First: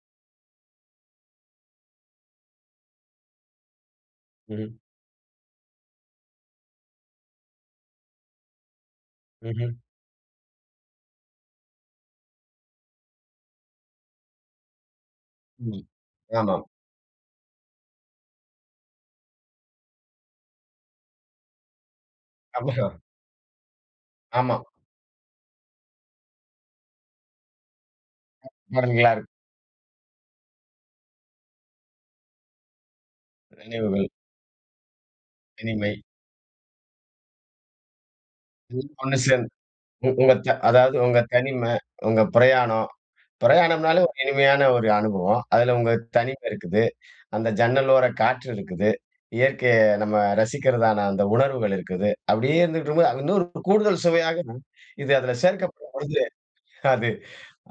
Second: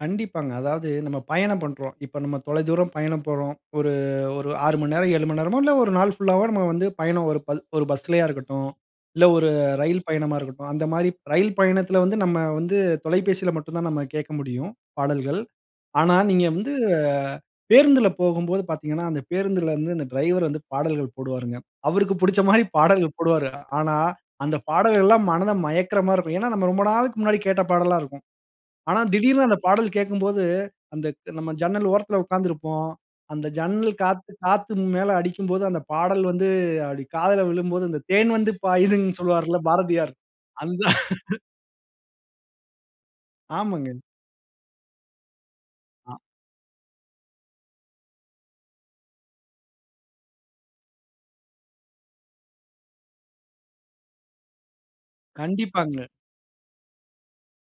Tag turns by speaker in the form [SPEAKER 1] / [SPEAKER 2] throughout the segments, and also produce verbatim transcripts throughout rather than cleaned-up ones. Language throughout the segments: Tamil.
[SPEAKER 1] கண்டிப்பாங்க. அதாவது நம்ம பயணம் பண்ணுறோம். இப்ப, நம்ம தொலை தூரம் பயணம் போறோம். ஒரு ஒரு
[SPEAKER 2] ம்ஹ்ம்.
[SPEAKER 1] ஆறு மணி நேரம், ஏழு மணி நேரமோ, இல்ல ஒரு நாள் புல்லாவோ, நம்ம வந்து பயணம், ஒரு ப ஒரு பஸ்லேயா இருக்கட்டும், இல்ல, ஒரு
[SPEAKER 2] ம்ஹ்ம்.
[SPEAKER 1] ரயில் பயணமா இருக்கட்டும், அந்த மாரி ரயில் பயணத்தில வந்து, நம்ம வந்து தொலைபேசியில மட்டும் தான், நம்ம கேட்க முடியும், பாடல்கள்.
[SPEAKER 2] ம்.
[SPEAKER 1] ஆனா, நீங்க
[SPEAKER 2] ஆமாம்.
[SPEAKER 1] வந்து பேருந்தில போகும்போது பார்த்தீங்கன்னா, அந்த பேருந்திலருந்து அந்த டிரைவரு வந்து பாடல்கள் போடுவாருங்க. அவருக்கு பிடிச்ச
[SPEAKER 2] [unintelligible]
[SPEAKER 1] மாரி
[SPEAKER 2] அப்டிதா.
[SPEAKER 1] பாடல்கள் போடுவாரு. ஆனா, அந்த
[SPEAKER 2] ஆமா.
[SPEAKER 1] பாடல்கள்லாம் மனத மயக்கிற மாரி இருக்கும். ஏன்னா, நாம் ரொம்ப நாளுக்கு முன்னாடி கேட்ட பாடல்லாம் இருக்கும். ஆனா,
[SPEAKER 2] [unintelligible]
[SPEAKER 1] திடீர்னு அந்த பாடல் கேட்கும்போது, அந்தக் நம்ம ஜன்னல் ஓரத்தில உட்கார்ந்திருப்போம். அந்த ஜன்னல்
[SPEAKER 2] நினைவுகள்.
[SPEAKER 1] காத்து காத் து மேல அடிக்கும்போது, அந்த
[SPEAKER 2] இனிமை.
[SPEAKER 1] பாடல் வந்து அப்டி காதில விழும்போது, அந்த "தேன் வந்து
[SPEAKER 2] ஒண்ணு
[SPEAKER 1] பாயுதுன்னு"
[SPEAKER 2] சேர்ந்து,
[SPEAKER 1] சொல்வாருல்ல
[SPEAKER 2] உ
[SPEAKER 1] பாரதியார்.
[SPEAKER 2] உங்க த
[SPEAKER 1] அந்த
[SPEAKER 2] அதாவது உங்க தனிமை, உங்க பிரயாணம்.
[SPEAKER 1] ஆமாங்க.
[SPEAKER 2] பிரயாணம்னாலே ஒரு இனிமையான ஒரு அனுபவம். அதில உங்க
[SPEAKER 1] ஆ.
[SPEAKER 2] தனிமை இருக்குது. அந்த ஜன்னலோர காற்று இருக்குது. இயற்கைய நம்ம ரசிக்கிறதான அந்த உணர்வுகள் இருக்குது. அப்படியே இருந்துகிட்டு இருக்கும்போது அது இன்னொரு கூடுதல் சுவையாகவும். இது அதில சேர்க்கப்படும்
[SPEAKER 1] கண்டிப்பாங்க.
[SPEAKER 2] பொழுது, அது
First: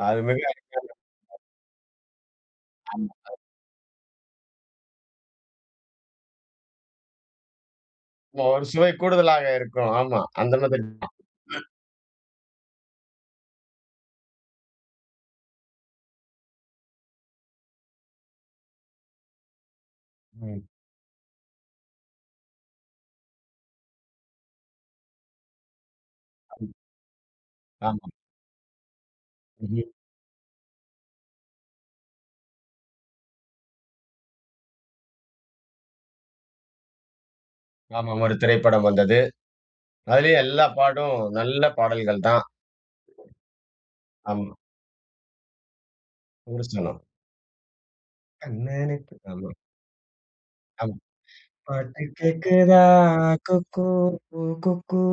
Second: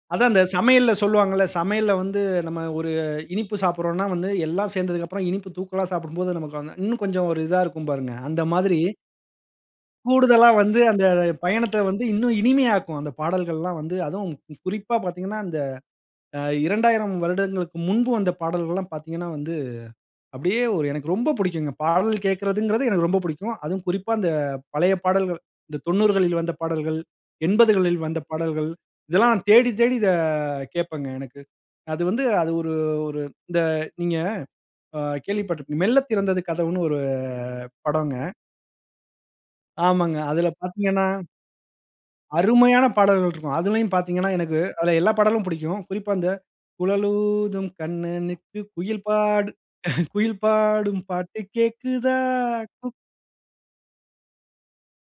[SPEAKER 2] அது
[SPEAKER 1] அதுதான்,
[SPEAKER 2] மிக அருமையாக
[SPEAKER 1] இந்த
[SPEAKER 2] [unintelligible]
[SPEAKER 1] சமையல்ல
[SPEAKER 2] இருக்கும்ங்க.
[SPEAKER 1] சொல்வாங்கல்ல. சமையல்ல வந்து, நம்ம ஒரு
[SPEAKER 2] ஆமாங்க.
[SPEAKER 1] இனிப்பு சாப்பிடுறோம்ன்னா, வந்து எல்லாம் சேர்ந்ததுக்கப்புறம் இனிப்பு தூக்கலா சாப்பிடும்போது, நமக்கு வந்து இன்னும் கொஞ்சம் ஒரு இதா இருக்கும், பாருங்க.
[SPEAKER 2] ஒ
[SPEAKER 1] அந்த
[SPEAKER 2] ஒரு
[SPEAKER 1] மாதிரி
[SPEAKER 2] சுவை கூடுதலாக இருக்கும். ஆமா.
[SPEAKER 1] கூடுதலா
[SPEAKER 2] அந்த
[SPEAKER 1] வந்து, அந்த
[SPEAKER 2] மாதிரிதான். ம்.
[SPEAKER 1] பயணத்த வந்து இன்னும் இனிமையாக்கும், அந்த பாடல்கள்லாம் வந்து. அதுவும் குறிப்பா பார்த்தீங்கன்னா, இந்த இரண்டாயிரம் வருடங்களுக்கு முன்பு வந்த பாடல்கள்லாம் பார்த்தீங்கன்னா, வந்து அப்படியே
[SPEAKER 2] ம்.
[SPEAKER 1] ஒரு எனக்கு ரொம்ப பிடிக்குங்க. பாடல் கேக்குறதுங்கிறது எனக்கு ரொம்ப பிடிக்கும். அதுவும் குறிப்பா, இந்த பழைய பாடல்கள். இந்த தொந்நூறு களில் வந்த
[SPEAKER 2] அதுவும்.
[SPEAKER 1] பாடல்கள், எம்பது களில்
[SPEAKER 2] ஆமாம்.
[SPEAKER 1] வந்த பாடல்கள், இதெல்லாம் நான் தேடி,
[SPEAKER 2] ம்ஹ்ம்.
[SPEAKER 1] தேடி இத கேட்பங்க, எனக்கு. அது வந்து, அது ஒரு ஒரு இந்த, நீங்க ஆ கேள்விப்பட்டிருப்பீங்க. "மெல்ல திறந்தது கதவுன்னு." ஒரு
[SPEAKER 2] ஆமா,
[SPEAKER 1] படம்ங்க.
[SPEAKER 2] ஒரு திரைப்படம் வந்தது.
[SPEAKER 1] ஆமாங்க.
[SPEAKER 2] அதுலயும்
[SPEAKER 1] அதில
[SPEAKER 2] எல்லா
[SPEAKER 1] பார்த்தீங்கன்னா
[SPEAKER 2] பாட்டும், நல்ல பாடல்கள் தான்.
[SPEAKER 1] அருமையான பாடல்கள் இருக்கும். அதிலையும் பார்த்தீங்கன்னா,
[SPEAKER 2] ஆமா.
[SPEAKER 1] எனக்கு அதில எல்லா பாடலும் பிடிக்கும். குறிப்பா அந்த
[SPEAKER 2] ஊருசனம்.
[SPEAKER 1] "குழலூதும் கண்ணனுக்கு
[SPEAKER 2] "கண்ணனை" ஆமா.
[SPEAKER 1] குயில்பாடும் குயில்
[SPEAKER 2] ஆமா.
[SPEAKER 1] பாடும் பாட்டு
[SPEAKER 2] "பாட்டு
[SPEAKER 1] கேக்குதா?
[SPEAKER 2] கேட்குதா
[SPEAKER 1] குக்"
[SPEAKER 2] குக்கூ குக்கூ"